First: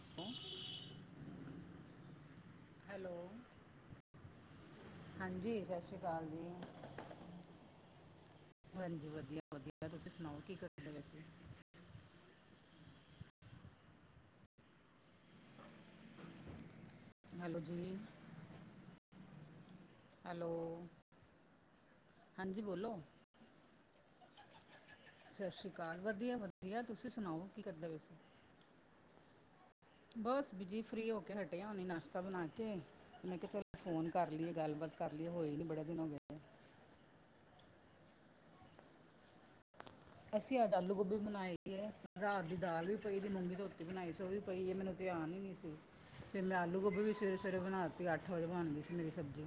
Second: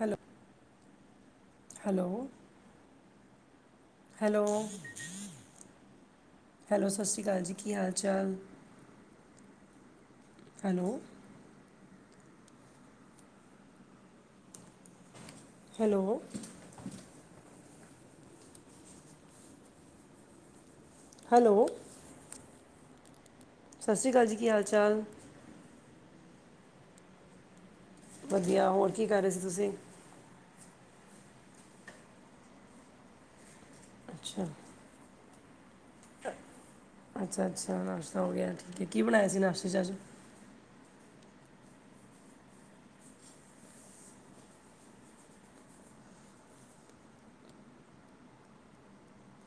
Hello [unintelligible] hello hello hello ਹਾਂਜੀ ਸਤਿ ਸ਼੍ਰੀ ਅਕਾਲ ਜੀ ਹੈਲੋ ਸਤਿ ਸ਼੍ਰੀ ਅਕਾਲ ਜੀ ਕੀ ਹਾਲ ਚਾਲ? ਭੈਣ ਜੀ ਵਧੀਆ ਵਧੀਆ ਤੁਸੀਂ ਸੁਣਾਓ? ਕੀ ਹੈਲੋ ਕਰਦੇ ਵੈਸੇ ਹੈਲੋ ਹੈਲੋ ਜੀ ਹੈਲੋ ਹੈਲੋ ਹਾਂਜੀ ਬੋਲੋ। ਸਤਿ ਸ਼੍ਰੀ ਅਕਾਲ ਜੀ ਕੀ ਹਾਲ ਚਾਲ? ਸਤਿ ਸ਼੍ਰੀ ਅਕਾਲ ਵਧੀਆ ਵਧੀਆ ਤੁਸੀਂ ਸੁਣਾਓ ਕੀ ਕਰਦੇ ਪਏ? ਵਧੀਆ ਹੋਰ ਕੀ ਕਰ ਰਹੇ ਸੀ ਤੁਸੀਂ? ਬਸ ਬੀਜੀ ਫਰੀ ਹੋ ਕੇ ਹਟੇ ਆ ਹੁਣੇ ਨਾਸ਼ਤਾ ਬਣਾ ਕੇ ਮੈਂ ਕਿਹਾ ਚੱਲ ਫੋਨ ਕਰ ਅੱਛਾ ਲਈਏ ਗੱਲਬਾਤ ਕਰ ਲਈਏ ਹੋਈ ਨੀ ਬੜੇ ਦਿਨ ਹੋ ਗਏ ਅੱਛਾ-ਅੱਛਾ ਨਾਸ਼ਤਾ ਹੋ ਗਯਾ ਠੀਕ ਏ ਕੀ ਬਣਾਆ ਸੀ ਨਾਸ਼ਤੇ ਚ ਅੱਜ ਅਸੀਂ ਅੱਜ ਆਲੂ-ਗੋਭੀ ਬਣਾਈ ਦੀ ਏ ਰਾਤ ਦੀ ਦਾਲ ਵੀ ਪਈ ਦੀ ਮੁਂਗੀ ਧੋਤੀ ਬਣਾਈ ਸੀ ਓ ਵੀ ਪਈ ਏ ਮੈਨੂੰ ਧਿਆਨ ਈ ਨੀ ਸੀ ਫਿਰ ਮੈਂ ਆਲੂ-ਗੋਭੀ ਵੀ ਸਵੇਰੇ-ਸਵੇਰੇ ਬਣਾਤੀ ਅੱਠ ਵਜੇ ਬਣ ਗੀ ਸੀ ਮੇਰੀ ਸਬਜ਼ੀ।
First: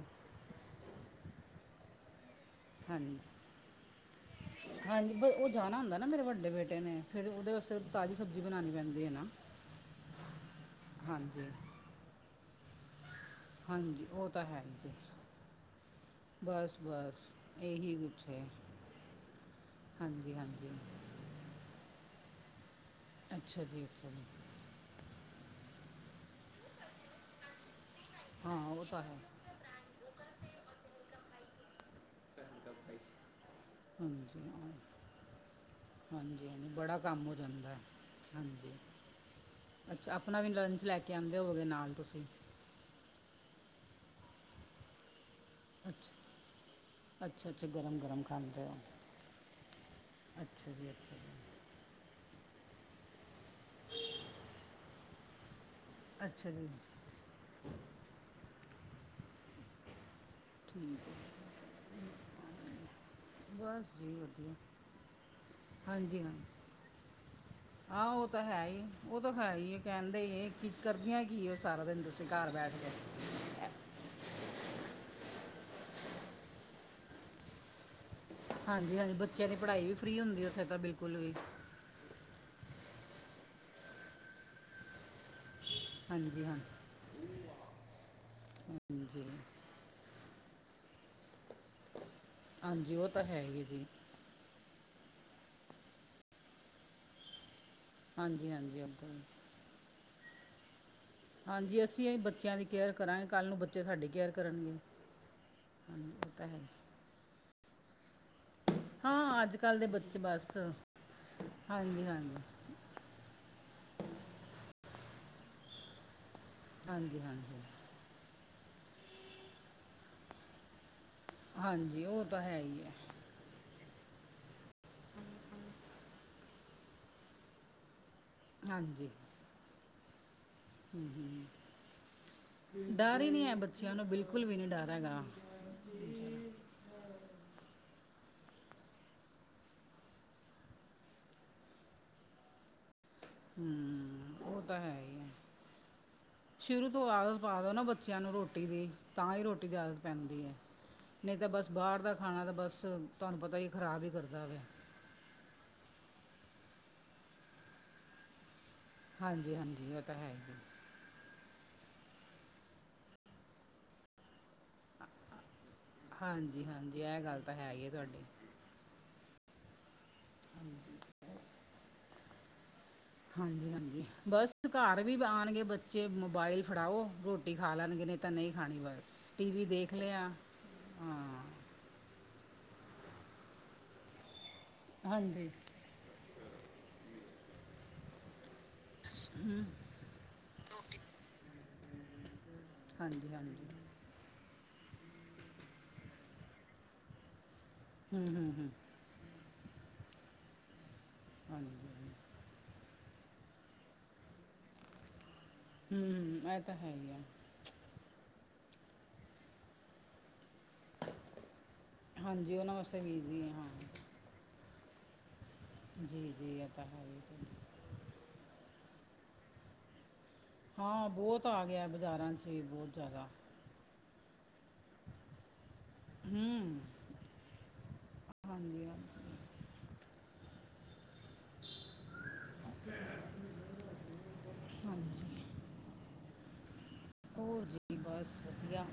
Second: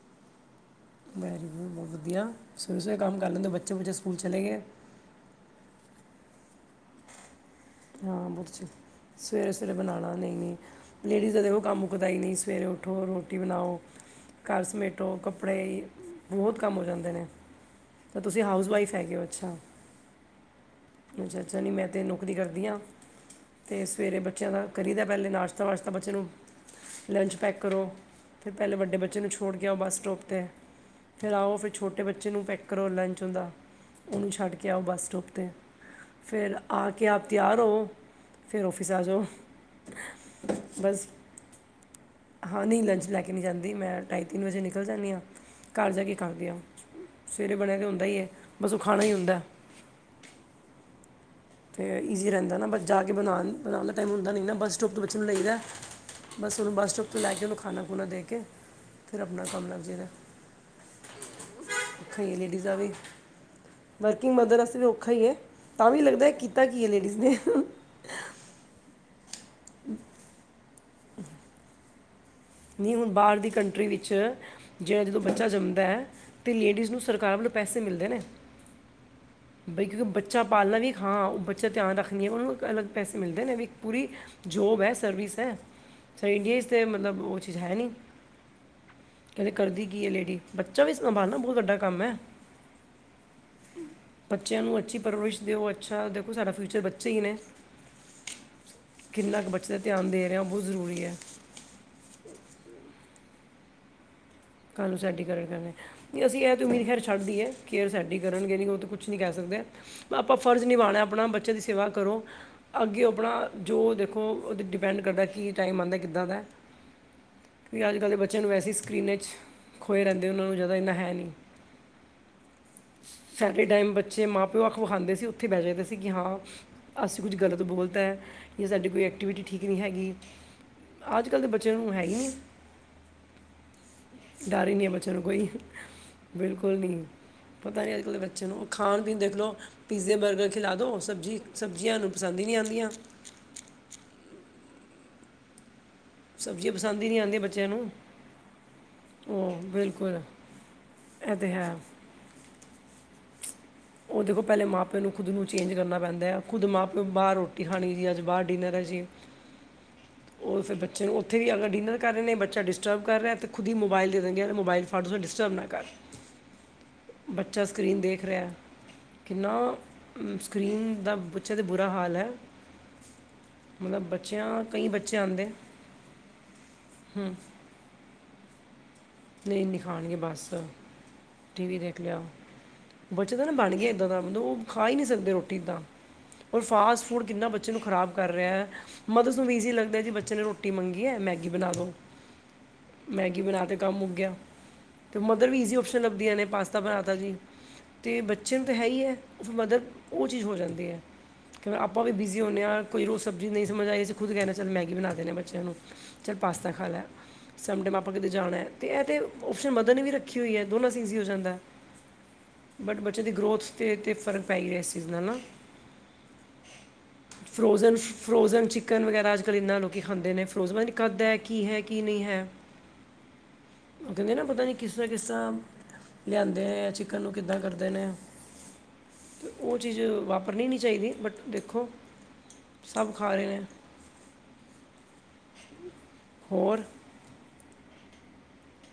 ਵੈਰੀ ਗੁਡ ਬੋਤ ਵਧੀਆਂ ਸਵੇਰੇ-ਸਵੇਰੇ ਕੰਮ ਹਾਂਜੀ ਕਰ ਲੈਂਦੇ ਬੱਚੇ- ਬੁਚੇ ਸਕੂਲ ਚਲੇ ਗਏ। ਹਾਂਜੀ ਵੇ ਓ ਜਾਣਾ ਹੁੰਦਾ ਨਾ ਮੇਰੇ ਵਡੇ ਬੇਟੇ ਨੇ ਫ਼ਿਰ ਓਦੇ ਵਾਸਤੇ ਤਾਜ਼ੀ ਸਬਜ਼ੀ ਬਣਾਣੀ ਪੈਂਦੀ। ਹੈ ਨਾ ਸਵੇਰੇ-ਸਵੇਰੇ ਬਣਾਣਾ ਨਈ ਏ। ਲੇਡੀਜ਼ ਦਾ ਹਾਂਜੀ ਦੇਖੋ ਕੰਮ ਮੁਕਦਾ ਈ ਨਈ ਸਵੇਰੇ ਉਠੋ ਰੋਟੀ ਬਣਾਓ ਹਾਂਜੀ ਉਹ ਤਾਂ ਹੈ ਕੱਰ ਜੀ ਸਮੇਟੋ ਕੱਪੜੇ ਬੋਤ ਕੰਮ ਬਸ ਹੋ ਜਾਂਦੇ ਨੇ ਬਸ ਇਹੀ ਤੇ ਕੁਛ ਤੁਸੀਂ ਹੈ ਹਾਊਸਵਾਈਫ ਹੈਗੇ ਓ ਅੱਛਾ ਹਾਂਜੀ ਹਾਂਜੀ ਅੱਛਾ-ਅੱਛਾ ਨਈ ਮੈਂ ਤੇ ਨੌਕਰੀ ਕਰਦੀ ਆਂ ਅੱਛਾ ਜੀ ਤੇ ਅੱਛਾ ਸਵੇਰੇ ਜੀ ਬੱਚਿਆਂ ਦਾ ਕਰੀ ਦਾ ਪੈਲੇ ਨਾਸ਼ਤਾ-ਵਸ਼ਤਾ ਬੱਚੇ ਨੂੰ ਲੰਚ ਪੈਕ ਕਰੋ ਫ਼ਿਰ ਹਾਂ ਪੈਲੇ ਉਹ ਵੱਡੇ ਤਾਂ ਹੈ ਬੱਚੇ ਨੂੰ ਛੁ ਛੋੜ ਕੇ ਆਓ ਬੱਸ ਸਟੋਪ ਤੇ ਫ਼ਿਰ ਆਓ ਫ਼ਿਰ ਛੋਟੇ ਬੱਚੇ ਨੂੰ ਪੈਕ ਕਰੋ ਲੰਚ ਉੰਦਾ ਓਨੂੰ ਛੱਡ ਕੇ ਆਓ ਬੱਸ ਸਟੋਪ ਤੇ ਫਿਰ ਹਾਂਜੀ-ਹਾਂਜੀ ਆ ਬੜਾ ਕੇ ਆਪ ਕੰਮ ਹੋ ਤਿਆਰ ਜਾਂਦਾ ਫਿਰ ਹਾਂਜੀ ਆਫਿਸ ਆ ਜਾਓ ਅੱਛਾ ਅਪਣਾ ਵੀ ਲੰਚ ਲੈ ਬਸ ਕੇ ਆਂਦ ਦੇਵੋਗੇ ਨਾਲ ਤੁਸੀਂ ਹਾਂ ਨਈ ਲੰਚ ਲੈ ਕੇ ਨੀ ਜਾਂਦੀ ਮੈਂ ਢਾਈ-ਤਿੰਨ ਵਜੇ ਨਿਕਲ ਜਾਂਨੀ ਆਂ। ਕੱਰ ਜਾ ਕੇ ਅੱਛਾ ਕਾਰਦੇ ਆਂ ਅੱਛਾ ਸਵੇਰੇ ਅੱਛਾ ਬਣਯਾ ਤਾਂ ਗਰਮ ਹੁੰਦਾ ਈ ਗਰਮ ਏ ਖਾਂਦੇ ਬਸ ਹੋ ਓ ਖਾਣਾ ਈ ਹੁੰਦਾ। ਅੱਛਾ ਜੀ ਅੱਛਾ। ਤੇ ਈਜ਼ੀ ਰੈੰਦਾ ਨਾ ਬਸ ਜਾ ਕੇ ਬਣਾਣ ਬਣਾਣ ਦਾ ਟਾਈਮ ਹੁੰਦਾ ਨੀ ਨਾ ਬੱਸ ਸਟੋਪ ਤੋਂ ਬੱਚਿਆਂ ਨੂੰ ਲਈਦਾ ਅੱਛਾ ਬਸ ਜੀ ਓਨੂੰ ਬੱਸ ਸਟੋਪ ਤੋਂ ਲੈ ਕੇ ਓਨੂੰ ਖਾਣਾ-ਖੁਣਾ ਦੇ ਕੇ ਫਿਰ ਅਪਣਾ ਕੰਮ ਲੱਗ ਜਾਇਦਾ। ਠੀਕ। ਕਈ ਲੇਡੀਜ਼ਾਂ ਵੀ ਬਸ ਜੀ ਵਰਕਿੰਗ ਵਧੀਆ ਮਦਰ ਵਾਸਤੇ ਵੀ ਔਖਾ ਈ ਏ ਤਾਂ ਵੀ ਲੱਗਦਾ ਕੀਤਾ ਕੀ ਏ ਲੇਡੀਜ਼ ਨੇ ਆਹ ਓ ਤਾਂ ਹੈ ਈ ਓ ਤਾਂ ਹੈ ਈ ਏ ਕੈੰਦੇ ਈ ਏ ਕੀ ਕਰਦੀਆਂ ਕੀ ਏ ਸਾਰਾ ਦਿਨ ਤੁਸੀਂ ਕੱਰ ਬੈਠ ਕੇ ਨਈ ਹੁਣ ਬਾਰ ਦੀ ਕੰਟਰੀ ਵਿੱਚ ਜੇੜਾ ਜਦੋਂ ਬੱਚਾ ਜੰਮਦਾ ਤੇ ਲੇਡੀਜ਼ ਨੂੰ ਸਰਕਾਰ ਵੱਲੋਂ ਪੈਸੇ ਮਿਲਦੇ ਨੇ। ਹਾਂਜੀ-ਹਾਂਜੀ ਬੱਚਿਆਂ ਦੀ ਬਈ ਪੜ੍ਹਾਈ ਵੀ ਕਿਉਂਕਿ ਫ੍ਰੀ ਬੱਚਾ ਹੁੰਦੀ ਓਥੇ ਤਾਂ ਪਾਲਣਾ ਇੱਕ ਬਿਲਕੁਲ ਹਾਂ ਵੀ ਉਹ ਬੱਚਾ ਧਿਆਨ ਰੱਖਦੀ ਐ ਓਨਾਂ ਨੂੰ ਅਲੱਗ ਪੈਸੇ ਮਿਲਦੇ ਨੇ ਵੀ ਪੂਰੀ ਜੋਬ ਐ ਸਰਵਿਸ ਐ। ਹਾਂਜੀ ਹਾਂ ਇੰਡੀਆ ਚ ਤੇ ਮਤਲਬ ਓ ਚੀ ਹੈ ਨੀ ਹਾਂਜੀ ਕੈੰਦੇ ਕਰਦੀ ਕੀ ਏ ਲੇਡੀ ਬੱਚਾ ਵੀ ਸੰਭਾਲਨਾ ਬੋਤ ਵੱਡਾ ਕੰਮ ਹੈ ਹਾਂਜੀ ਓ ਤਾਂ ਹੈ ਈ ਏ ਜੀ। ਬੱਚਿਆਂ ਨੂੰ ਅੱਛੀ ਪਰਵਰਿਸ਼ ਦਿਓ ਅੱਛਾ ਦੇਖੋ ਸਾਡਾ ਫਿ਼ਊਚਰ ਬੱਚੇ ਈ ਨੇ ਹਾਂਜੀ-ਹਾਂਜੀ ਓਦਾ ਈ ਬਚੇ ਤੇ ਧਿਆਨ ਦੇ ਰੇਆ ਬੋਤ ਜ਼ਰੂਰੀ ਐ। ਹਾਂਜੀ ਅਸੀਂ ਓ ਈ ਬੱਚਿਆਂ ਦੀ ਕੇਅਰ ਕਰਾਂਗੇ ਕੱਲ ਨੂੰ ਬੱਚੇ ਸਾਡੀ ਕੇਅਰ ਕਰਨਗੇ ਕੱਲ੍ਹ ਨੂੰ ਸਾਡੀ ਕੇਅਰ ਕਰਨ ਹਾਂਜੀ ਨਈ ਉਹ ਅਸੀਂ ਐ ਹੈ ਤਾਂ ਹੀ। ਉਮੀਦ ਖੈਰ ਛੱਡ ਦੀ ਏ ਕੇਅਰ ਸਾਡੀ ਕਰਨਗੇ ਨੀ ਓ ਤੇ ਕੁਛ ਨੀ ਕੈ ਹਾਂ ਅੱਜ ਸਕਦੇ ਕੱਲ ਦੇ ਬੱਚੇ ਆਪਾਂ ਬਸ ਫਰਜ਼ ਨਿਭਾਣਾ ਆਪਣਾ ਬੱਚਿਆਂ ਦੀ ਸੇਵਾ ਹਾਂਜੀ ਕਰੋ। ਹਾਂਜੀ ਅੱਗੇ ਆਪਣਾ ਜੋ ਦੇਖੋ ਓਦੇ ਡਿਪੈਂਡ ਕਰਦਾ ਕੀ ਟਾਈਮ ਆਂਦਾ ਕਿੱਦਾਂ ਦਾ ਐ। ਹਾਂਜੀ-ਹਾਂਜੀ। ਕਿ ਅੱਜ-ਕੱਲ ਦੇ ਬੱਚਿਆਂ ਨੂੰ ਵੈਸੇ ਸਕਰੀਨ ਚ ਖੋਏ ਰੈੰਦੇ ਓਨਾਂ ਨੂੰ ਜਾਦਾ ਏਨਾ ਹੈ ਨੀ। ਹਾਂਜੀ ਉਹ ਤਾਂ ਹੈ ਈ ਐ। ਸਾਡੇ ਟਾਈਮ ਬੱਚੇ ਮਾਂ-ਪਿਓ ਅੱਖ ਵਿਖਾਂਦੇ ਸੀ ਓੱਥੇ ਬੈ ਜਾਇਦਾ ਸੀ ਕਿ ਹਾਂ ਅਸੀ ਕੁਝ ਗ਼ਲਤ ਬੋਲਤਾ ਕੀ ਸਾਡੀ ਕੋਈ ਹਾਂਜੀ ਐਕਟੀਵਿਟੀ ਠੀਕ ਨੀ ਹੈਗੀ ਅੱਜ ਕੱਲ ਦੇ ਬੱਚਿਆਂ ਨੂੰ ਹੇ ਈ ਨੀ। ਡਾਰ ਈ ਨੀ ਹੈ ਬੱਚਿਆਂ ਨੂੰ ਬਿਲ ਡਾਰ ਹੀ ਨੀ ਹੈ ਬੱਚਿਆਂ ਨੂੰ ਕੋਈ ਬਿਲਕੁਲ ਨੀ ਐ। ਪਤਾ ਨੀ ਅੱਜ ਕੱਲ ਦੇ ਬੱਚਿਆਂ ਨੂੰ, ਖਾਣ ਪੀਣ ਦੇਖ ਲੋ। ਪੀਜ਼ੇ, ਬਰਗਰ ਖਿਲਾ ਦੋ ਸਬਜੀ਼ ਸਬਜ਼ੀਆਂ ਇਹਨੂੰ ਪਸੰਦ ਹੀ ਨੀ ਆਦੀਆ। ਹੂੰ ਓ ਤਾਂ ਹੈ ਈ ਐ। ਸਬਜ਼ੀਆਂ ਸ਼ੁਰੂ ਪਸੰਦ ਤੋਂ ਹੀ ਨਹੀਂ ਆਦਤ ਆਉਂਦੀਆਂ ਪਾ ਬੱਚਿਆਂ ਦੋ ਨਾ ਬੱਚਿਆਂ ਨੂੰ ਰੋਟੀ ਦੀ ਤਾਂ ਹੀ ਉਹ ਰੋਟੀ ਦੀ ਆਦਤ ਬਿਲਕੁਲ ਪੈਂਦੀ ਐ। ਇਹ ਨੀ ਤਾ ਤੇ ਬਸ ਹੈ ਬਾਰ ਦਾ ਖਾਣਾ ਤਾ ਬਸ ਤੁਹਾਨੂੰ ਪਤਾ ਹੀ ਖ਼ਰਾਬ ਹੀ ਕਰਦਾ ਵੇ। ਪੇਲੋ ਖੁਦ ਨੂੰ ਚੇਂਜ ਕਰਨਾ ਪੈਂਦਾ ਖੁਦ ਮਾਂ ਪਿਓ ਬਾਰ ਰੋਟੀ ਖਾਣੀ ਜੀ ਅੱਜ ਬਾਰ ਡਿੰਨਰ ਐ ਜੀ। ਹਾਂਜੀ-ਹਾਂਜੀ ਓ ਤਾਂ ਹੈ ਈ ਐ। ਉਹ ਫਿਰ ਬੱਚੇ ਨੂੰ ਉੱਥੇ ਵੀ ਅਗਰ ਡਿੰਨਰ ਕਰ ਰੇ ਨੇ ਬੱਚਾ ਡਿਸਟਰਬ ਕਰ ਰਿਆ ਤਾਂ ਖੁਦ ਹੀ ਮੋਬਾਇਲ ਦੇ ਦੇਣਗੇ ਐ ਮੋਬਾਇਲ ਫੜ ਲੋ ਡਿਸਟਰਬ ਨਾ ਕਰ। ਹਾਂਜੀ-ਹਾਂਜੀ ਐ ਗੱਲ ਤਾਂ ਬੱਚਾ ਹੈ ਈ ਏ ਸਕਰੀਨ ਦੇਖ ਤੁਹਾਡੀ। ਰਿਹਾ ਕਿੰਨਾ ਸਕਰੀਨ ਦਾ ਬੱਚਿਆਂ ਤੇ ਬੁਰਾ ਹਾਲ ਐ। ਹਾਂਜੀ-ਹਾਂਜੀ ਬਸ ਕਾਰ ਵੀ ਆਂਦੇ ਆਣਗੇ ਬੱਚੇ ਮੋਬਾਇਲ ਫੜਾਓ ਹੂੰ ਰੋਟੀ ਖਾ ਲੈਣਗੇ ਨਈ ਤਾ ਨਈ ਖਾਣੀ ਬਸ ਟੀ ਵੀ ਦੇਖ ਲਿਆ ਹਾਂ। ਟੀ ਵੀ ਦੇਖ ਲਿਆ ਬੱਚੇ ਤਾ ਨਾ ਬਣ ਗਿਆ ਏਦਾਂ ਦਾ ਮਤਲਬ ਉਹ ਖਾ ਹੀ ਨਈ ਸਕਦੇ ਹਾਂਜੀ ਰੋਟੀ ਇੱਦਾ। ਔਰ ਫਾਸਟ ਫੂਡ ਕਿੰਨਾ ਬੱਚੇ ਨੂੰ ਖ਼ਰਾਬ ਕਰ ਰਿਆ। ਮਦਰਸ ਨੂੰ ਵੀ ਈਜੀ ਲਗਦਾ ਜੀ ਬੱਚੇ ਨੇ ਰੋਟੀ ਮੰਗੀ ਐ ਮੈਗੀ ਬਣਾ ਦੋ। ਹਾਂਜੀ ਮੈਗੀ ਬਣਾ ਹਾਂਜੀ ਤੇ ਕੰਮ ਮੁਕ ਗਿਆ। ਤੇ ਮਦਰ ਵੀ ਈਜ਼ੀ ਓਪਸ਼ਨ ਲੱਭਦੀਆਂ ਨੇ ਪਾਸਤਾ ਬਣਾਤਾ ਜੀ ਅਤੇ ਹੂੰ ਹੂੰ ਬੱਚੇ ਨੂੰ ਹੂੰ ਤਾਂ ਹੈ ਈ ਐ। ਮਦੱਤ ਓ ਚੀਜ਼ ਹੋ ਜਾਂਦੀ ਐ। ਕਈ ਵਾਰ ਹਾਂਜੀ ਆਪਾਂ ਵੀ ਹੂੰ ਬਿਜ਼ੀ ਹੁਣੇ ਆ, ਕੋਈ ਰੋਜ਼ ਸਬਜ਼ੀ ਨਈ ਸਮਝ ਖੁਦ ਕੇ ਦਨ ਚਲ ਮੈਗੀ ਬਣਾ ਦੇਣੇ ਆ ਬੱਚਿਆਂ ਨੂੰ। ਚੱਲ ਹੂੰ ਇਹ ਪਾਸਤਾ ਤਾਂ ਖਾ ਹੈ ਲੈ ਹੀ ਆ ਸਮ ਟਾਈਮ ਆਪਾਂ ਕਿਤੇ ਜਾਣਾ ਤੇ ਏ ਤੇ ਓਪਸ਼ਨ ਮਦਨ ਨੇ ਵੀ ਰੱਖੀ ਹੋਈ ਐ। ਦੋਨਾਂ ਆਸੇ ਈਜੀ ਹੋ ਜਾਂਦਾ। ਹਾਂਜੀ ਉਹ ਨਾ ਬਟ ਬੱਚਿਆਂ ਦੀ ਗਰੋਥ ਤੇ, ਤੇ ਫ਼ਰਕ ਪੈ ਰਿਆ ਇਸ ਚੀਜ਼ ਨਾਲ ਨਾ। ਜੀ-ਜੀ ਐ [unintelligible] ਫਰੋਜ਼ਨ-ਫਰੋਜ਼ਨ ਚਿਕਨ ਵਗੈਰਾ ਅੱਜ ਕੱਲ ਇਨਾਂ ਲੋਕੀ ਖਾਂਦੇ ਨੇ। [unintelligible] ਮਨ ਹਾਂ ਕਦ ਦੇ ਬਹੁਤ ਕੀ ਆ ਹੈ ਗਿਆ ਕੀ ਨਈ ਬਾਜ਼ਾਰਾਂ ਹੈ। 'ਚ ਵੀ ਬਹੁਤ ਜ਼ਿਆਦਾ ਉਹ ਕੇਂਦੇ ਨਾ ਪਤਾ ਨੀ ਕਿਸਰਾ-ਕਿਸਰਾ ਲਿਆਂਦੇ ਹੂੰ ਨੇ ਚਿਕਨ ਨੂੰ ਕਿੱਦਾਂ ਕਰਦੇ ਨੇ। ਹਾਂਜੀ ਹਾਂਜੀ ਤੇ ਉਹ ਚੀਜ਼ ਵਾਪਰਨੀ ਨਈ ਚਾਈਦੀ ਬਟ ਦੇਖੋ ਸਭ ਖਾ ਰੇ ਨੇ। ਹਾਂਜੀ। ਹੋਰ। ਹੋਰ ਜੀ ਬਸ ਵਧੀਆ।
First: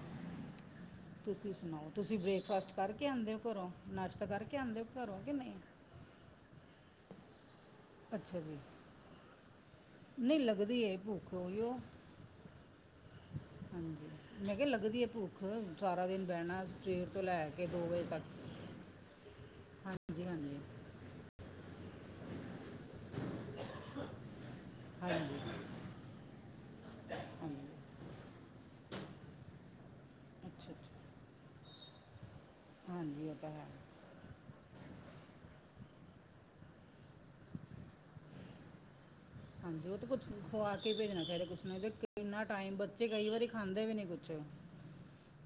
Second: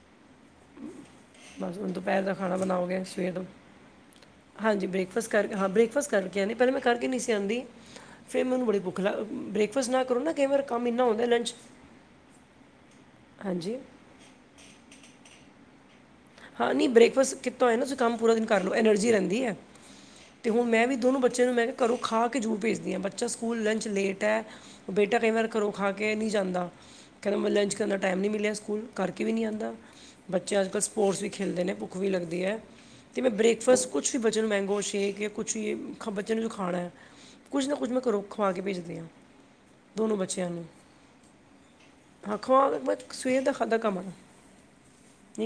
ਤੁਸੀਂ ਬਸ ਸੁਣਾਓ ਹੁਣ ਤੁਸੀਂ ਦੁਪਹਿਰ ਦਾ ਖਾਣਾ ਬ੍ਰੇਕਫਾਸਟ ਬਣਾਓਗੇ ਕਰਕੇ ਸਵੇਰ ਆਦੇ ਔ ਦਾ ਕਰੋਂ, ਨਾਸ਼ਤਾ ਕਰਕੇ ਆਂਦੇ ਔ ਕਰੋਂ ਕਿ ਨਈ? ਕੇਨੀ ਪੈਲੇ ਮੈਂ ਕਰਕੇ ਨੀ ਸੀ ਆਂਦੀ। ਫੇਰ ਜੀ ਮੈਨੂੰ ਬੜੀ ਭੁੱਖ ਲੱ ਬ੍ਰੇਕਫਾਸਟ ਨਾ ਕਰੋ ਨਾ ਨਹੀਂ ਕਈ ਵਾਰ ਲੱਗਦੀ ਕੰਮ ਏ ਇੰਨਾ ਹੁੰਦਾ ਭੁੱਖ ਲੰਚ ਉਹੀਓ ਹਾਂਜੀ ਮੈ ਕਿਆ ਲੱਗਦੀ ਏ ਭੁੱ ਹਾਂ ਨੀ ਬ੍ਰੇਕਫਾਸਟ ਲੈ ਕੀਤਾ ਕੇ ਹੋਆ ਨਾ ਤੁਸੀਂ ਵਜੇ ਕੰਮ ਪੂਰਾ ਦਿਨ ਤੱਕ ਕਰ ਲੋ ਐਨਰਜੀ ਰੇਂਦੀ ਏ। ਹਾਂਜੀ ਹਾਂ ਤੇ ਹੁਣ ਮੈਂ ਵੀ ਦੋਨੋਂ ਬਚ ਚਿਆ ਨੂੰ ਮੈਂ ਕਿਆ ਕਰੋ ਖਾ ਕੇ ਜੂਰਰ ਭੇਜਦੀ ਐ ਬੱਚਾ ਸਕੂਲ ਲੰਚ ਲੇਟ ਐ ਬੇਟਾ ਕਈ ਹਾਂਜੀ ਵਾਰ ਕਰੋ ਖਾ ਕੇ ਨੀ ਜਾਂਦਾ ਕੇਂਦਾ ਮੈਂ ਲੰਚ ਕਰਨ ਦਾ ਟਾਈਮ ਨੀ ਮਿਲਿਆ ਸਕੂਲ ਕਰਕੇ ਵੀ ਨੀ ਆਦਾ ਬੱਚੇ ਅੱਜ ਅੱਛਾ ਕੱਲ ਅੱਛਾ ਸਪੋਰਟਸ ਵੀ ਖੇਲਦੇ ਨੇ ਭੁੱਖ ਵੀ ਲੱਗਦੀ ਐ। ਤੇ ਹਾਂਜੀ ਮੈਂ ਉਹ ਤਾਂ ਹੈ ਬ੍ਰੇਕਫਾਸਟ ਕੁਛ ਵੀ ਬੱਚਿਆਂ ਨੂੰ ਮੈਂਗੋ ਸ਼ੇਕ ਜਾਂ ਕੁਛ ਵੀ ਬੱਚਿਆਂ ਨੂੰ ਜੋ ਖਾਣਾ ਐ। ਕੁੱਝ ਨਾ ਕੁਝ ਮੈਂ ਕਰੋਂ ਖਵਾ ਕੇ ਭੇਜਦੀ ਆ। ਹਾਂਜੀ ਓ ਤੇ ਕੁਛ ਖਵਾ ਕੇ ਭੇਜਣਾ ਚਾਈਦਾ, ਕੁਛ ਨੇ ਹਾਂ ਕਿੰਨਾ ਖਵਾ ਟਾਈਮ ਬਸ ਬੱਚੇ ਕਈ ਸਵੇਰ ਵਾਰੀ ਦਾ ਖਾਂਦੇ ਵੀ ਨੀ ਕੁਛ। [inaudible]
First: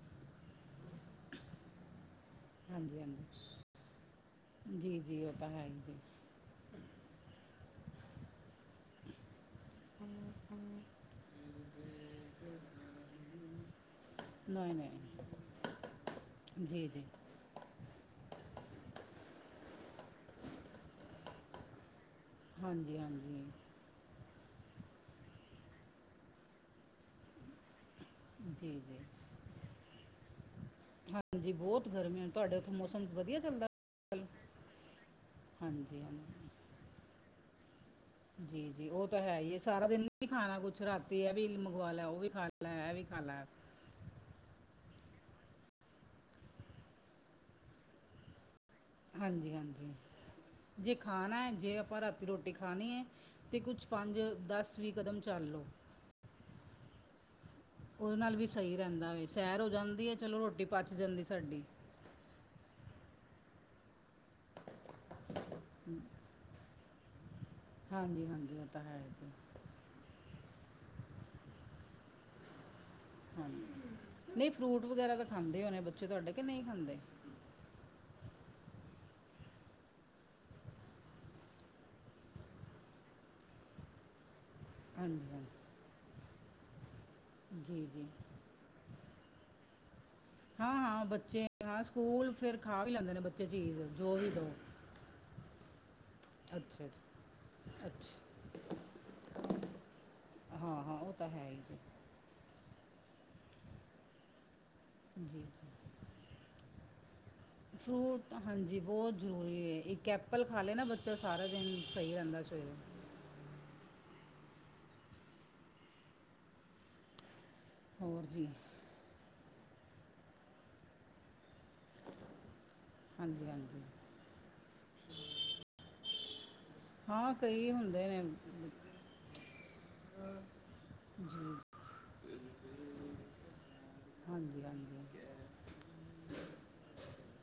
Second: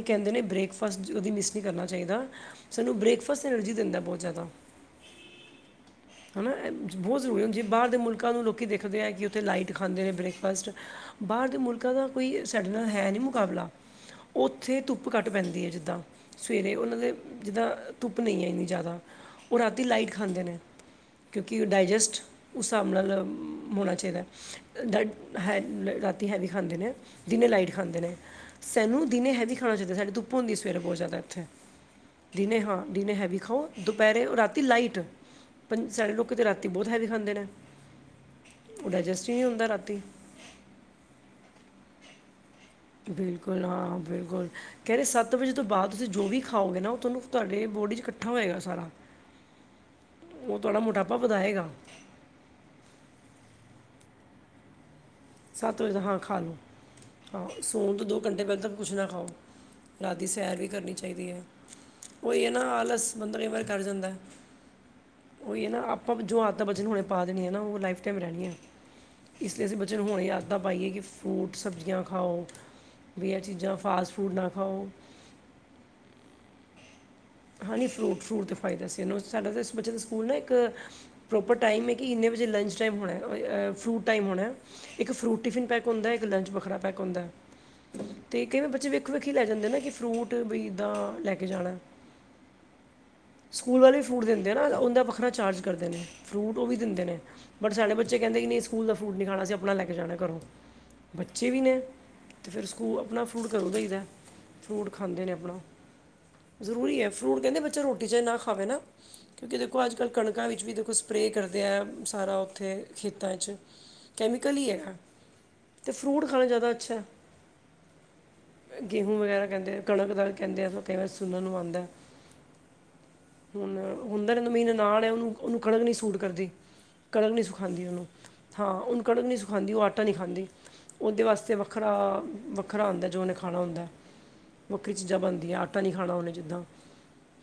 ਕੇਂਦੇ ਨੇ ਬ੍ਰੇਕਫਾਸਟ ਓਦੀ ਮਿਸ ਨਈ ਕਰਨਾ ਚਾਈਦਾ। ਸਾਨੂੰ ਬ੍ਰੇਕਫਾਸਟ ਐਨਰਜੀ ਦਿੰਦਾ ਬੋਤ ਜਾਦਾ। ਜੀ-ਜੀ, ਓ ਤਾਂ ਹੈ ਈ ਜੇ। ਹੈਨਾ ਬੋਤ ਜ਼ਰੂਰੀ ਹੁੰਦੀ ਐ ਬਾਰ ਦੇ ਮੁਲਕਾਂ ਨੂੰ ਲੋਕੀ ਦੇਖਦੇ ਐ ਕਿ ਓਥ ਉੱਥੇ ਲਾਈਟ ਖਾਂਦੇ ਨੇ ਬ੍ਰੇਕਫਾਸਟ ਬਾਰ ਦੇ ਮੁਲਕਾਂ ਦਾ ਕੋਈ ਸਾਡੇ ਨਾਲ ਹੈ ਨੀ ਮੁਕਾਬਲਾ। ਨਹੀਂ ਓਥੇ ਧੁੱਪ ਨਹੀਂ ਘੱਟ ਪੈਂਦੀ ਐ ਜਿੱਦਾਂ ਸਵੇਰੇ ਜੀ ਓਨਾਂ ਜੀ ਦੇ ਜਿੱਦਾ ਧੁੱਪ ਨੀ ਐ ਏਨੀ ਜਾਦਾ ਓ ਰਾਤੀ ਲਾਈਟ ਖਾਂਦੇ ਨੇ ਕਿਉਂਕਿ ਡਾਇਜੈਸਟ, ਉਸ ਸਾਬ ਹਾਂਜੀ ਨਾਲ ਹਾਂਜੀ ਮ ਮੋਣਾ ਚਾਈਦਾ, ਡ ਹੈ ਰਾਤੀ ਹੈਵੀ ਖਾਂਦੇ ਨੇ ਦਿਨੇ ਲਾਈਟ ਖਾਂਦੇ ਨੇ। ਜੀ ਜੀ ਸੈਨੂੰ ਦਿਨੇ ਹੈਵੀ ਖਾ ਖਾਣਾ ਚਾਈਦਾ ਸਾਡੀ ਧੁੱਪ ਹੁੰਦੀ ਸਵੇਰੇ ਬੋਤ ਜਾਦਾ ਏਥੇ, ਹਾਂਜੀ ਬਹੁਤ ਗਰਮੀ ਹੈ ਤੁਹਾਡੇ ਦਿਨੇ ਉੱਥੇ ਹਾਂ ਮੌਸਮ ਦਿਨੇ ਹੈਵੀ ਵਧੀਆ ਖਾਓ। ਦੁਪੈਰੇ ਔਰ ਰਾਤੀ ਲਾਈਟ ਹਾਂਜੀ-ਹਾਂ। ਲੋਕੀ ਤੇ ਰਾਤੀ ਬੋਤ ਹੈਵੀ ਖਾਂਦੇ ਨੇ ਜੀ-ਜੀ, ਉਹ ਓ ਤਾਂ ਡਾਈਜੈਸਟ ਹੀ ਹੈ ਨਹੀਂ ਈ ਏ ਹੁੰਦਾ ਸਾਰਾ ਰਾਤੀ ਦਿਨ ਖਾਣਾ ਕੁਛ ਰਾਤੀ ਏਵੀ ਮੰਗਵਾ ਲੈ ਓ ਵੀ ਖਾ ਲੈ। ਬਿਲਕੁਲ ਹਾਂ ਬਿਲਕੁਲ। ਕੈਂਦੇ ਸੱਤ ਵਜੇ ਤੋਂ ਬਾਦ ਤੁਸੀਂ ਜੋ ਵੀ ਖਾਓਗੇ ਨਾ ਓ ਤੁਆਨੂੰ ਤਾਡੇ ਬੋਡੀ ਚ ਕੱਠਾ ਹੋਏਗਾ ਸਾਰਾ। ਹਾਂਜੀ-ਹਾਂਜੀ, ਉਹ ਤੁਹਾਡਾ ਜੇ ਮੋਟਾਪਾ ਖਾਣਾ ਐ ਵਧਾਏਗਾ ਜੇ ਆਪਾਂ ਰਾਤੀ ਰੋਟੀ ਖਾਣੀ ਏ ਤੇ ਕੁਛ ਪੰਜ-ਦਸ-ਵੀਂਹ ਕਦਮ ਚੱਲ ਲਓ ਸੱਤ ਵਜੇ ਤਾਂ ਹਾਂ ਖਾ ਲਓ। ਆਹੋ ਸੋਣ ਤੋਂ ਉਹਦੇ ਦੋ ਨਾਲ ਘੰਟੇ ਵੀ ਪੈਲਾਂ ਤਾਂ ਸਹੀ ਕੁਛ ਨਾ ਰਹਿੰਦਾ ਵੇ ਖਾਓ ਸੈਰ ਹੋ ਜਾਂਦੀ ਹੈ ਰਾਤੀ ਚਲੋ ਸੈਰ ਰੋਟੀ ਵੀ ਕਰਨੀ ਪਚ ਜਾਂਦੀ ਚਾਈਦੀ ਐ। ਸਾਡੀ ਓਈ ਐ ਨਾ ਆਲਸ ਬੰਦਾ ਕਈ ਵਾਰ ਕਰ ਜਾਂਦਾ ਏ। [inaudible] ਓਈ ਐ ਨਾ ਆਪਾਂ ਜੋ ਆਦਤਾਂ ਬੱਚੇ ਨੂੰ ਹੁਣੇ ਪਾ ਦੇਣੀ ਆ ਨਾ ਓ ਲਾਈਫ ਟਾਇਮ ਹਾਂਜੀ ਰੈਂਨੀਆ। ਹਾਂਜੀ ਉਹ ਤਾਂ ਹੈ ਜੀ ਤੇ ਅਸੀਂ ਬੱਚਿਆ ਨੂੰ ਹੁਣੇ ਆਦਤਾਂ ਪਾਈਆਂ ਕਿ ਫਰੂਟ ਸਬਜ਼ੀਆਂ ਖਾਓ। ਵੀ ਇਹ ਹਾਂਜੀ ਚੀਜ਼ਾਂ ਫਾਸਟ ਫੂਡ ਨਾ ਨੀ ਫਰੂਟ ਖਾਓ ਵਗੈਰਾ ਤਾਂ ਖਾਂਦੇ ਹੋਣੇ ਬੱਚੇ ਤੁਆਡੇ ਕਿ ਨੀਂ ਖਾਂਦੇ? ਹਾਂ ਨੀ ਫਰੂਟ-ਫਰੂਟ ਦਾ ਖਵਾਇਦਾ ਸੀ ਏਨੂੰ ਸਾਡਾ ਤਾਂ ਏਸ ਬੱਚੇ ਦੇ ਸਕੂਲ ਨਾ ਏਕ ਪ੍ਰੋਪਰ ਟਾਈਮ ਐ ਕਿ ਇੰਨੇ ਵਜੇ ਲੰਚ ਟਾਈਮ ਹੋਣਾ ਫਰੂਟ ਟਾਈਮ ਹੋਣਾ, ਏਕ ਹਾਂਜੀ ਫੂਰਟ ਟਿਫਨ ਪੈਕ ਹੁੰਦਾ ਲੰਚ ਵੱਖਰਾ ਪੈਕ ਹੁੰਦਾ ਹਾਂਜੀ ਜੀ ਤੇ ਜੀ ਤੇਂ ਕਈ ਬੱਚੇ ਵੇਖੋ ਵੇਖੀ ਈ ਲੈ ਜਾਂਦੇ ਨੇ ਕਿ ਫਰੂਟ ਵੀ ਇੱਦਾਂ ਹਾਂ-ਹਾਂ, ਲੈ ਬੱਚੇ ਕੇ ਜਾਣਾ ਹਾਂ ਸਕੂਲ ਫਿਰ ਖਾ ਵੀ ਲੈਂਦੇ ਨੇ ਚੀਜ਼ ਸਕੂਲ ਵਾਲੇ ਜੋ ਫਰੂਟ ਵੀ ਦੋ ਦਿੰਦੇ ਨਾ ਓਦਾ ਵੱਖਰਾ ਚਾਰਜ ਕਰਦੇ ਨੇ ਫਰੂਟ ਓਵੀ ਅੱਛਾ ਦਿੰਦੇ ਜੀ, ਨੇ। ਬਟ ਸਾਡੇ ਬੱਚੇ ਅੱਛਾ ਕੈਂਦੇ ਕਿ ਨਈ ਸਕੂਲ ਦਾ ਫਰੂਟ ਨੀਂ ਖਾਣਾ ਅਸੀਂ ਆਪਣਾ ਲੈ ਕੇ ਜਾਣਾ ਕਰੋ ਹਾਂ ਹਾਂ ਉਹ ਤਾਂ ਬੱਚੇ ਹੈ ਵੀ ਹੀ ਜੀ ਨੇ। ਤੇ ਫੇਰ ਸਕੂਲ ਆਪਣਾ ਫਰੂਟ ਕਰੋ ਦਈਦਾ ਫਰੂਟ ਖਾਂਦੇ ਨੇ ਜੀ ਜੀ ਅਪਣਾ, ਜ਼ਰੂਰੀ ਐ। ਫਰੂਟ ਹਾਂਜੀ ਬੋਤ ਜ਼ਰੂਰੀ ਕਿਉਂਕਿ ਐ ਦੇਖੋ ਅੱਜ ਕੱਲ ਇੱਕ ਐਪਲ ਕਣਕਾਂ ਖਾ ਵਿੱਚ ਵੀ ਲਏ ਨਾ ਦੇਖੋ ਬੱਚਾ ਸਪਰੇਅ ਸਾਰਾ ਕਰਦੇ ਦਿਨ ਈ ਆ ਸਈ ਸਾਰਾ ਰੈਂਦਾ ਸਵੇਰੇ ਉੱਥੇ ਖੇਤਾਂ ਚ, ਕੈਮੀਕਲ ਈ ਹੈਗਾ ਤੇ ਫਰੂਟ ਖਾਣਾ ਜਾਦਾ ਅੱਛਾ। ਹੋਰ ਜੀ। ਗੇਹੂ ਵਗੈਰਾ ਕੈਂਦੇ ਆ ਕਣਕ ਦਾ ਕੈਦੇ ਆ ਤਾਂ ਕਈ ਵਾਰੀ ਸੁਣਨ ਨੂੰ ਆਂਦਾ। ਹਾਂਜੀ ਹੁਣ ਹਾਂਜੀ ਹੁੰਦਾ ਏ ਮੇਰੀ ਨਨਾਨ ਐ ਓਨੂੰ-ਓਨੂੰ ਕਣਕ ਨੀ ਸੂਟ ਕਰਦੀ। ਕਣਕ ਹਾਂ ਨੀ ਕਈ ਸੂਖਾਦੀ ਓਨੂੰ ਹੁੰਦੇ ਨੇ ਹਾਂ, ਕਣਕ ਨੀ ਸੂਖਾਂਦੀ ਓ ਆਟਾ ਨੀ ਖਾਂਦੀ। ਉਹਦੇ ਜੀ ਵਾਸਤੇ ਵੱਖਰਾ- ਵੱਖਰਾ ਆਂਦਾ, ਜੋ ਉਹਨੇ ਖਾਣਾ ਹੁੰਦਾ ਐ। ਹਾਂਜੀ ਵੱਖਰੀ ਚੀਜ਼ਾਂ ਹਾਂਜੀ ਬਣਦੀਆਂ, ਆਟਾ ਨੀ ਖਾਣਾ ਉਹਨੇ ਜਿੱਦਾਂ।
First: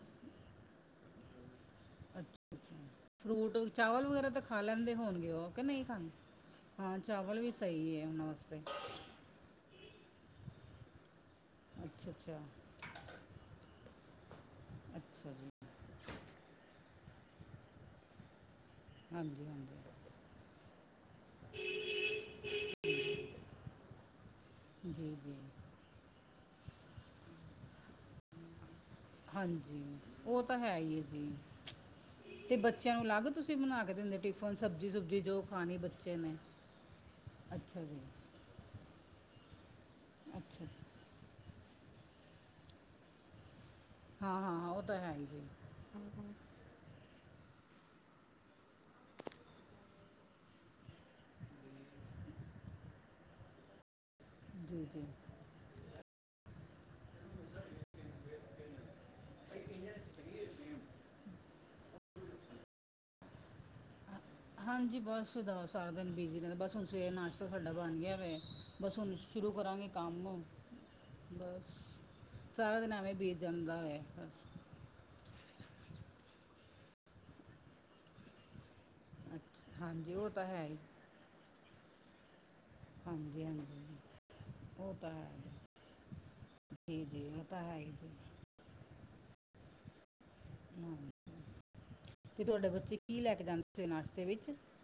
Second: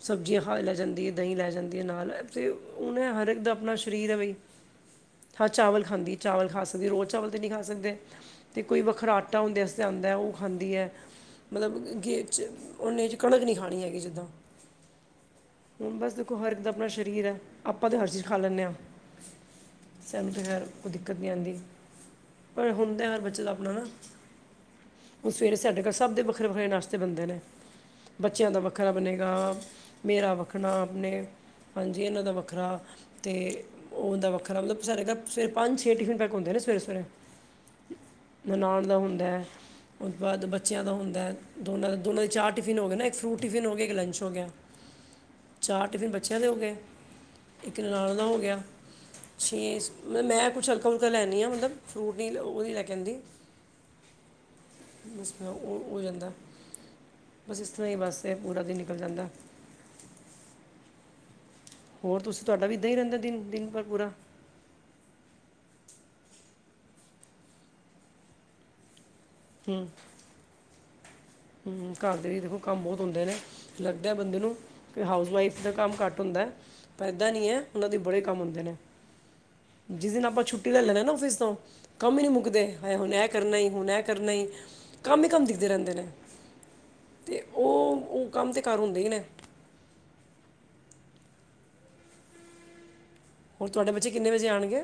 ਸਬਜ਼ੀਆਂ ਖਾ ਲੈ ਜਾਂਦੀ, ਦਹੀਂ ਲੈ ਜਾਂਦੀ ਨਾਲ ਅੱਛਾ ਤੇ ਅੱਛਾ ਉਹਨੇ ਹਰ ਇੱਕ ਦਾ ਫਰੂਟ ਆਪਣਾ ਚਾਵਲ ਸਰੀਰ ਹੈ ਵਗੈਰਾ ਬਈ, ਤਾਂ ਖਾ ਲੈਂਦੇ ਹੋਣਗੇ ਹਾਂ ਉਹ ਕਿ ਚਾਵਲ ਨਹੀਂ ਖਾਂਦੇ ਖਾਂਦੀ ਏ। ਚਾਵਲ ਖਾ ਸਕਦੀ, ਹਾਂ ਰੋਜ਼ ਚਾਵਲ ਤਾਂ ਨਹੀਂ ਵੀ ਖਾ ਸਕਦੇ ਸਹੀ ਹੈ ਉਹਨਾਂ ਤੇ ਵਾਸਤੇ ਕੋਈ ਵੱਖਰਾ ਆਟਾ ਹੁੰਦੇ ਆਸਤੇ ਆਂਦਾ ਓ ਖਾਂਦੀ ਏ। ਮਤਲਬ ਅੱਛਾ ਗੇਡ ਅੱਛਾ 'ਚ ਓਨੇ 'ਚ ਕਣਕ ਨਹੀਂ ਖਾਣੀ ਹੈਗੀ ਜਿੱਦਾਂ। ਅੱਛਾ ਜੀ। ਹੁਣ ਬਸ ਦੇਖੋ ਹਰ ਇੱਕ ਦਾ ਆਪਣਾ ਸਰੀਰ ਐ, ਆਪਾਂ ਤਾਂ ਹਰ ਚੀਜ਼ ਖਾ ਲੈਂਨੇ ਆ। ਹਾਂਜੀ -ਹਾਂਜੀ। ਸਾਨੂੰ ਤਾਂ ਖੈਰ ਕੋਈ ਦਿੱਕਤ ਨਹੀਂ ਆਂਦੀ, ਪਰ ਹੁੰਦਾ ਹਰ ਬੱਚੇ ਦਾ ਆਪਣਾ ਨਾ ਜੀ ਉਹ ਜੀ ਸਵੇਰੇ ਸਾਡੇ ਘਰ ਸਭ ਦੇ ਵੱਖਰੇ- ਵੱਖਰੇ ਨਾਸ਼ਤੇ ਬਣਦੇ ਨੇ, ਬੱਚਿਆਂ ਦਾ ਵੱਖਰਾ ਬਣੇ ਗਾ, ਹਾਂਜੀ ਮੇਰਾ ਉਹ ਤਾਂ ਵਖਣਾ ਹੈ ਆਪ ਹੀ ਹੈ ਨੇ ਜੀ ਹਾਂਜੀ ਇਹਨਾਂ ਦਾ ਤੇ ਵੱਖਰਾ ਬੱਚਿਆਂ ਨੂੰ ਅਲੱਗ ਤੇ ਤੁਸੀਂ ਬਣਾ ਕੇ ਓ ਦਿੰਦੇ ਦਾ ਟਿਫਨ ਵੱਖਰਾ, ਮਤਲਬ ਸਬਜੀ ਸਾਡੇ ਸੁਬਜੀ ਜੋ ਘਰੇ ਖਾਣੀ ਪੰਜ -ਛੇ ਟਿਫਨ ਬੱਚੇ ਪੈਕ ਹੁੰਦੇ ਨੇ ਸਵੇਰੇ -ਸਵੇਰੇ। ਅੱਛਾ ਜੀ। ਨਨਾਣ ਦਾ ਮੁੰਡਾ ਹੁੰਦਾ ਐ। ਉਹ ਤੋਂ ਬਾਅਦ ਅੱਛਾ ਬੱਚਿਆਂ ਦਾ ਹੁੰਦਾ, ਦੋਨਾਂ ਦੇ ਦੋਨਾਂ ਦੇ ਚਾਰ ਟਿਫਿਨ ਹੋ ਗਏ ਨਾ, ਇੱਕ ਫਰੂਟ ਟਿਫਿਨ ਹੋ ਗਏ, ਇੱਕ ਲੰ ਕੁਛ ਹੋ ਹਾਂ ਗਿਆ, ਹਾਂ ਹਾਂ ਉਹ ਤਾਂ ਹੈ ਹੀ ਜੀ ਚਾਰ ਟਿਫਿਨ ਬੱਚਿਆਂ ਦੇ ਹੋ ਗਏ, ਇੱਕ ਨਨਾਣ ਦਾ ਹੋ ਗਿਆ ਛੇ ਮਤਲਬ ਮੈਂ ਕੁਛ ਹਲਕਾ- ਹੁਲਕਾ ਲੈਣੀ ਆਂ, ਮਤਲਬ ਫਰੂਟ ਨਹੀਂ ਉਹ ਨਹੀਂ ਲੈ ਜਾਂਦੀ ਜੀ- ਜੀ ਹਾਂ ਓ ਹੋ ਜਾਂਦਾ, ਬਸ ਇਸ ਤਰ੍ਹਾਂ ਹੀ ਬੱਸ ਤੇ ਪੂਰਾ ਦਿਨ ਨਿਕਲ ਜਾਂਦਾ। [unintelligible] ਹੋਰ, ਤੁਸੀਂ ਤੁਹਾਡਾ ਇੱਦਾਂ ਹੀ ਰਹਿੰਦਾ ਦਿਨ-ਦਿਨ ਭਰ ਪੂਰਾ? ਹਾਂਜੀ, ਬਸ ਦ ਸਾਰਾ ਦਿਨ ਬਿਜ਼ੀ ਰਹਿੰਦਾ, ਬਸ ਹੁਣ ਸਵੇਰੇ ਨਾਸ਼ਤਾ ਸਾਡਾ ਬਣ ਗਿਆ ਵੈ ਬਸ ਹੁਣ ਸ਼ੁਰੂ ਕਰਾਂਗੇ ਹੂੰ ਕੰਮ ਬਸ ਹੂੰ, ਘਰ ਦੇ ਵੀ ਦੇਖੋ ਸਾਰਾ ਕੰਮ ਦਿਨ ਬਹੁਤ ਐਵੇਂ ਹੁੰਦੇ ਨੇ, ਬੀਤ ਜਾਂਦਾ ਵੇ ਲੱਗਦਾ ਬੰਦੇ ਬਸ ਨੂੰ ਕਿ ਹਾਊਸ ਵਾਈਫ ਦਾ ਕੰਮ ਘੱਟ ਹੁੰਦਾ, ਪਰ ਏਦਾਂ ਨਹੀਂ ਹੈ ਉਹਨਾਂ ਦੇ ਬੜੇ ਕੰਮ ਹੁੰਦੇ ਨੇ। ਅੱਛਾ ਜਿਸ ਹਾਂਜੀ ਦਿਨ ਉਹ ਆਪਾਂ ਤਾਂ ਹੈ ਛੁੱਟੀ ਹੀ ਲੈ ਲੈਨੇ ਆ ਨਾ ਔਫਿਸ ਤੋਂ, ਕੰਮ ਹੀ ਨਹੀਂ ਮੁੱਕਦੇ। ਮੈਂ ਹੁਣ ਐ ਹਾਂਜੀ ਕਰਨਾ ਈ, ਹਾਂਜੀ ਹੁਣ ਐ ਕਰਨਾ ਈ, ਕੰਮ ਹੀ ਕੰਮ ਦਿਖਦੇ ਰਹਿੰਦੇ ਨੇ। ਜੀ-ਜੀ ਤੇ ਇਹ ਤਾਂ ਹੈ ਹੀ ਉਹ ਜੀ। ਉਹ ਕੰਮ ਤੇ ਘਰ ਹੁੰਦੇ ਹੀ ਨੇ ਹੂੰ। ਕੀ ਤੁਹਾਡੇ ਬੱਚੇ ਕੀ ਲੈ ਕੇ ਜਾਂਦੇ ਹੋਰ ਸੀ ਤੁਹਾਡੇ ਬੱਚੇ ਨਾਸ਼ਤੇ ਕਿੰਨੇ ਵਜੇ ਵਿੱਚ? ਆਣਗੇ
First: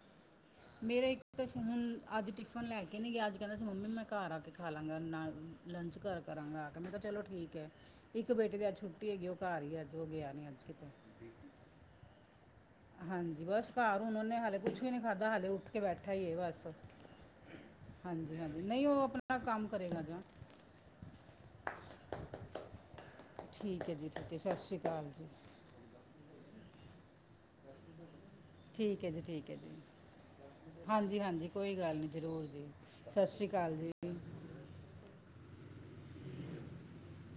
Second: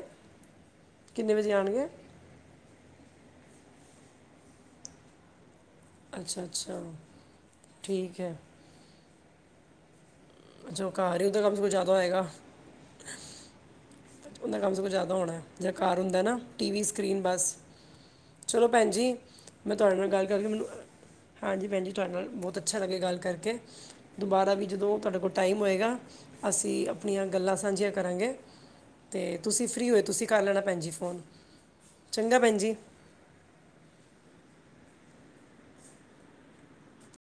ਮੇਰਾ ਇੱਕ ਕਿੰਨੇ ਤਾਂ ਵਜੇ ਆਣਗੇ ਅੱਜ ਟਿਫਨ ਲੈ ਕੇ ਨਹੀਂ ਗਿਆ, ਅੱਜ ਕਹਿੰਦਾ ਸੀ ਮੰਮੀ ਮੈਂ ਘਰ ਆ ਕੇ ਖਾ ਲਵਾਂਗਾ ਨਾਲ ਲੰਚ ਘਰ ਅੱਛਾ ਕਰਾਂਗਾ ਆ ਕੇ, ਅੱਛਾ ਮੈਂ ਕਿਹਾ ਚਲੋ ਠੀਕ ਐ, ਠੀਕ ਇੱਕ ਹੈ ਬੇਟੇ ਦੀ ਅੱਜ ਛੁੱਟੀ ਹੈਗੀ, ਉਹ ਘਰ ਹੀ ਅੱਜ, ਉਹ ਗਿਆ ਨਹੀਂ ਅੱਜ। ਅੱਛਾ, ਕਿਤੇ ਓ ਘਰ ਹੀ ਓਦਾ ਕੰਮ ਤੇ ਫਿਰ ਜ਼ਿਆਦਾ ਹੋਏਗਾ। ਹਾਂਜੀ, ਬਸ ਘਰ ਹੁਣ ਉਹਨੇ ਉਹਦਾ ਹਾਲੇ ਕੰਮ ਕੁਛ ਸਗੋਂ ਵੀ ਨਹੀਂ ਜ਼ਿਆਦਾ ਖਾਧਾ, ਹੋਣਾ ਹੈ ਹਾਲੇ ਉੱਠ ਕੇ ਜਿਹੜਾ ਘਰ ਬੈਠਾ ਹੁੰਦਾ ਹੀ ਐ ਨਾ ਬਸ। ਟੀਵੀ ਸਕਰੀਨ ਬਸ ਹਾਂਜੀ-ਹਾਂਜੀ। ਚਲੋ ਨਹੀਂ ਭੈਣ ਉਹ ਜੀ ਆਪਣਾ ਕੰਮ ਮੈਂ ਤੁਹਾਡੇ ਕਰੇਗਾ ਨਾਲ ਜਾਂ ਗੱਲ ਕਰਕੇ ਮੈਨੂੰ ਹਾਂਜੀ ਭੈਣ ਜੀ, ਤੁਹਾਡੇ ਨਾਲ ਬਹੁਤ ਅੱਛਾ ਲੱਗਿਆ ਗੱਲ ਕਰਕੇ, ਠੀਕ ਹੈ ਜੀ ਠੀਕ ਹੈ ਦੁਬਾਰਾ ਸਤਿ ਵੀ ਸ਼੍ਰੀ ਜਦੋਂ ਅਕਾਲ ਤੁਹਾਡੇ ਜੀ ਕੋਲ ਟਾਈਮ ਹੋਏਗਾ, ਅਸੀਂ ਆਪਣੀਆਂ ਗੱਲਾਂ ਸਾਂਝੀਆਂ ਕਰਾਂਗੇ। ਠੀਕ ਏ ਜੀ, ਤੇ ਠੀਕ ਏ ਤੁਸੀਂ ਜੀ। ਫ੍ਰੀ ਹੋਏ ਤੁਸੀਂ ਕਰ ਲੈਣਾ ਭੈਣ ਜੀ ਫੋਨ ਹਾਂਜੀ-ਹਾਂਜੀ ਕੋਈ ਗੱਲ ਨਹੀਂ ਚੰਗਾ ਜ਼ਰੂਰ ਭੈਣ ਜੀ। ਸਸ਼ ਸ਼੍ਰੀ ਕਾਲ ਜੀ।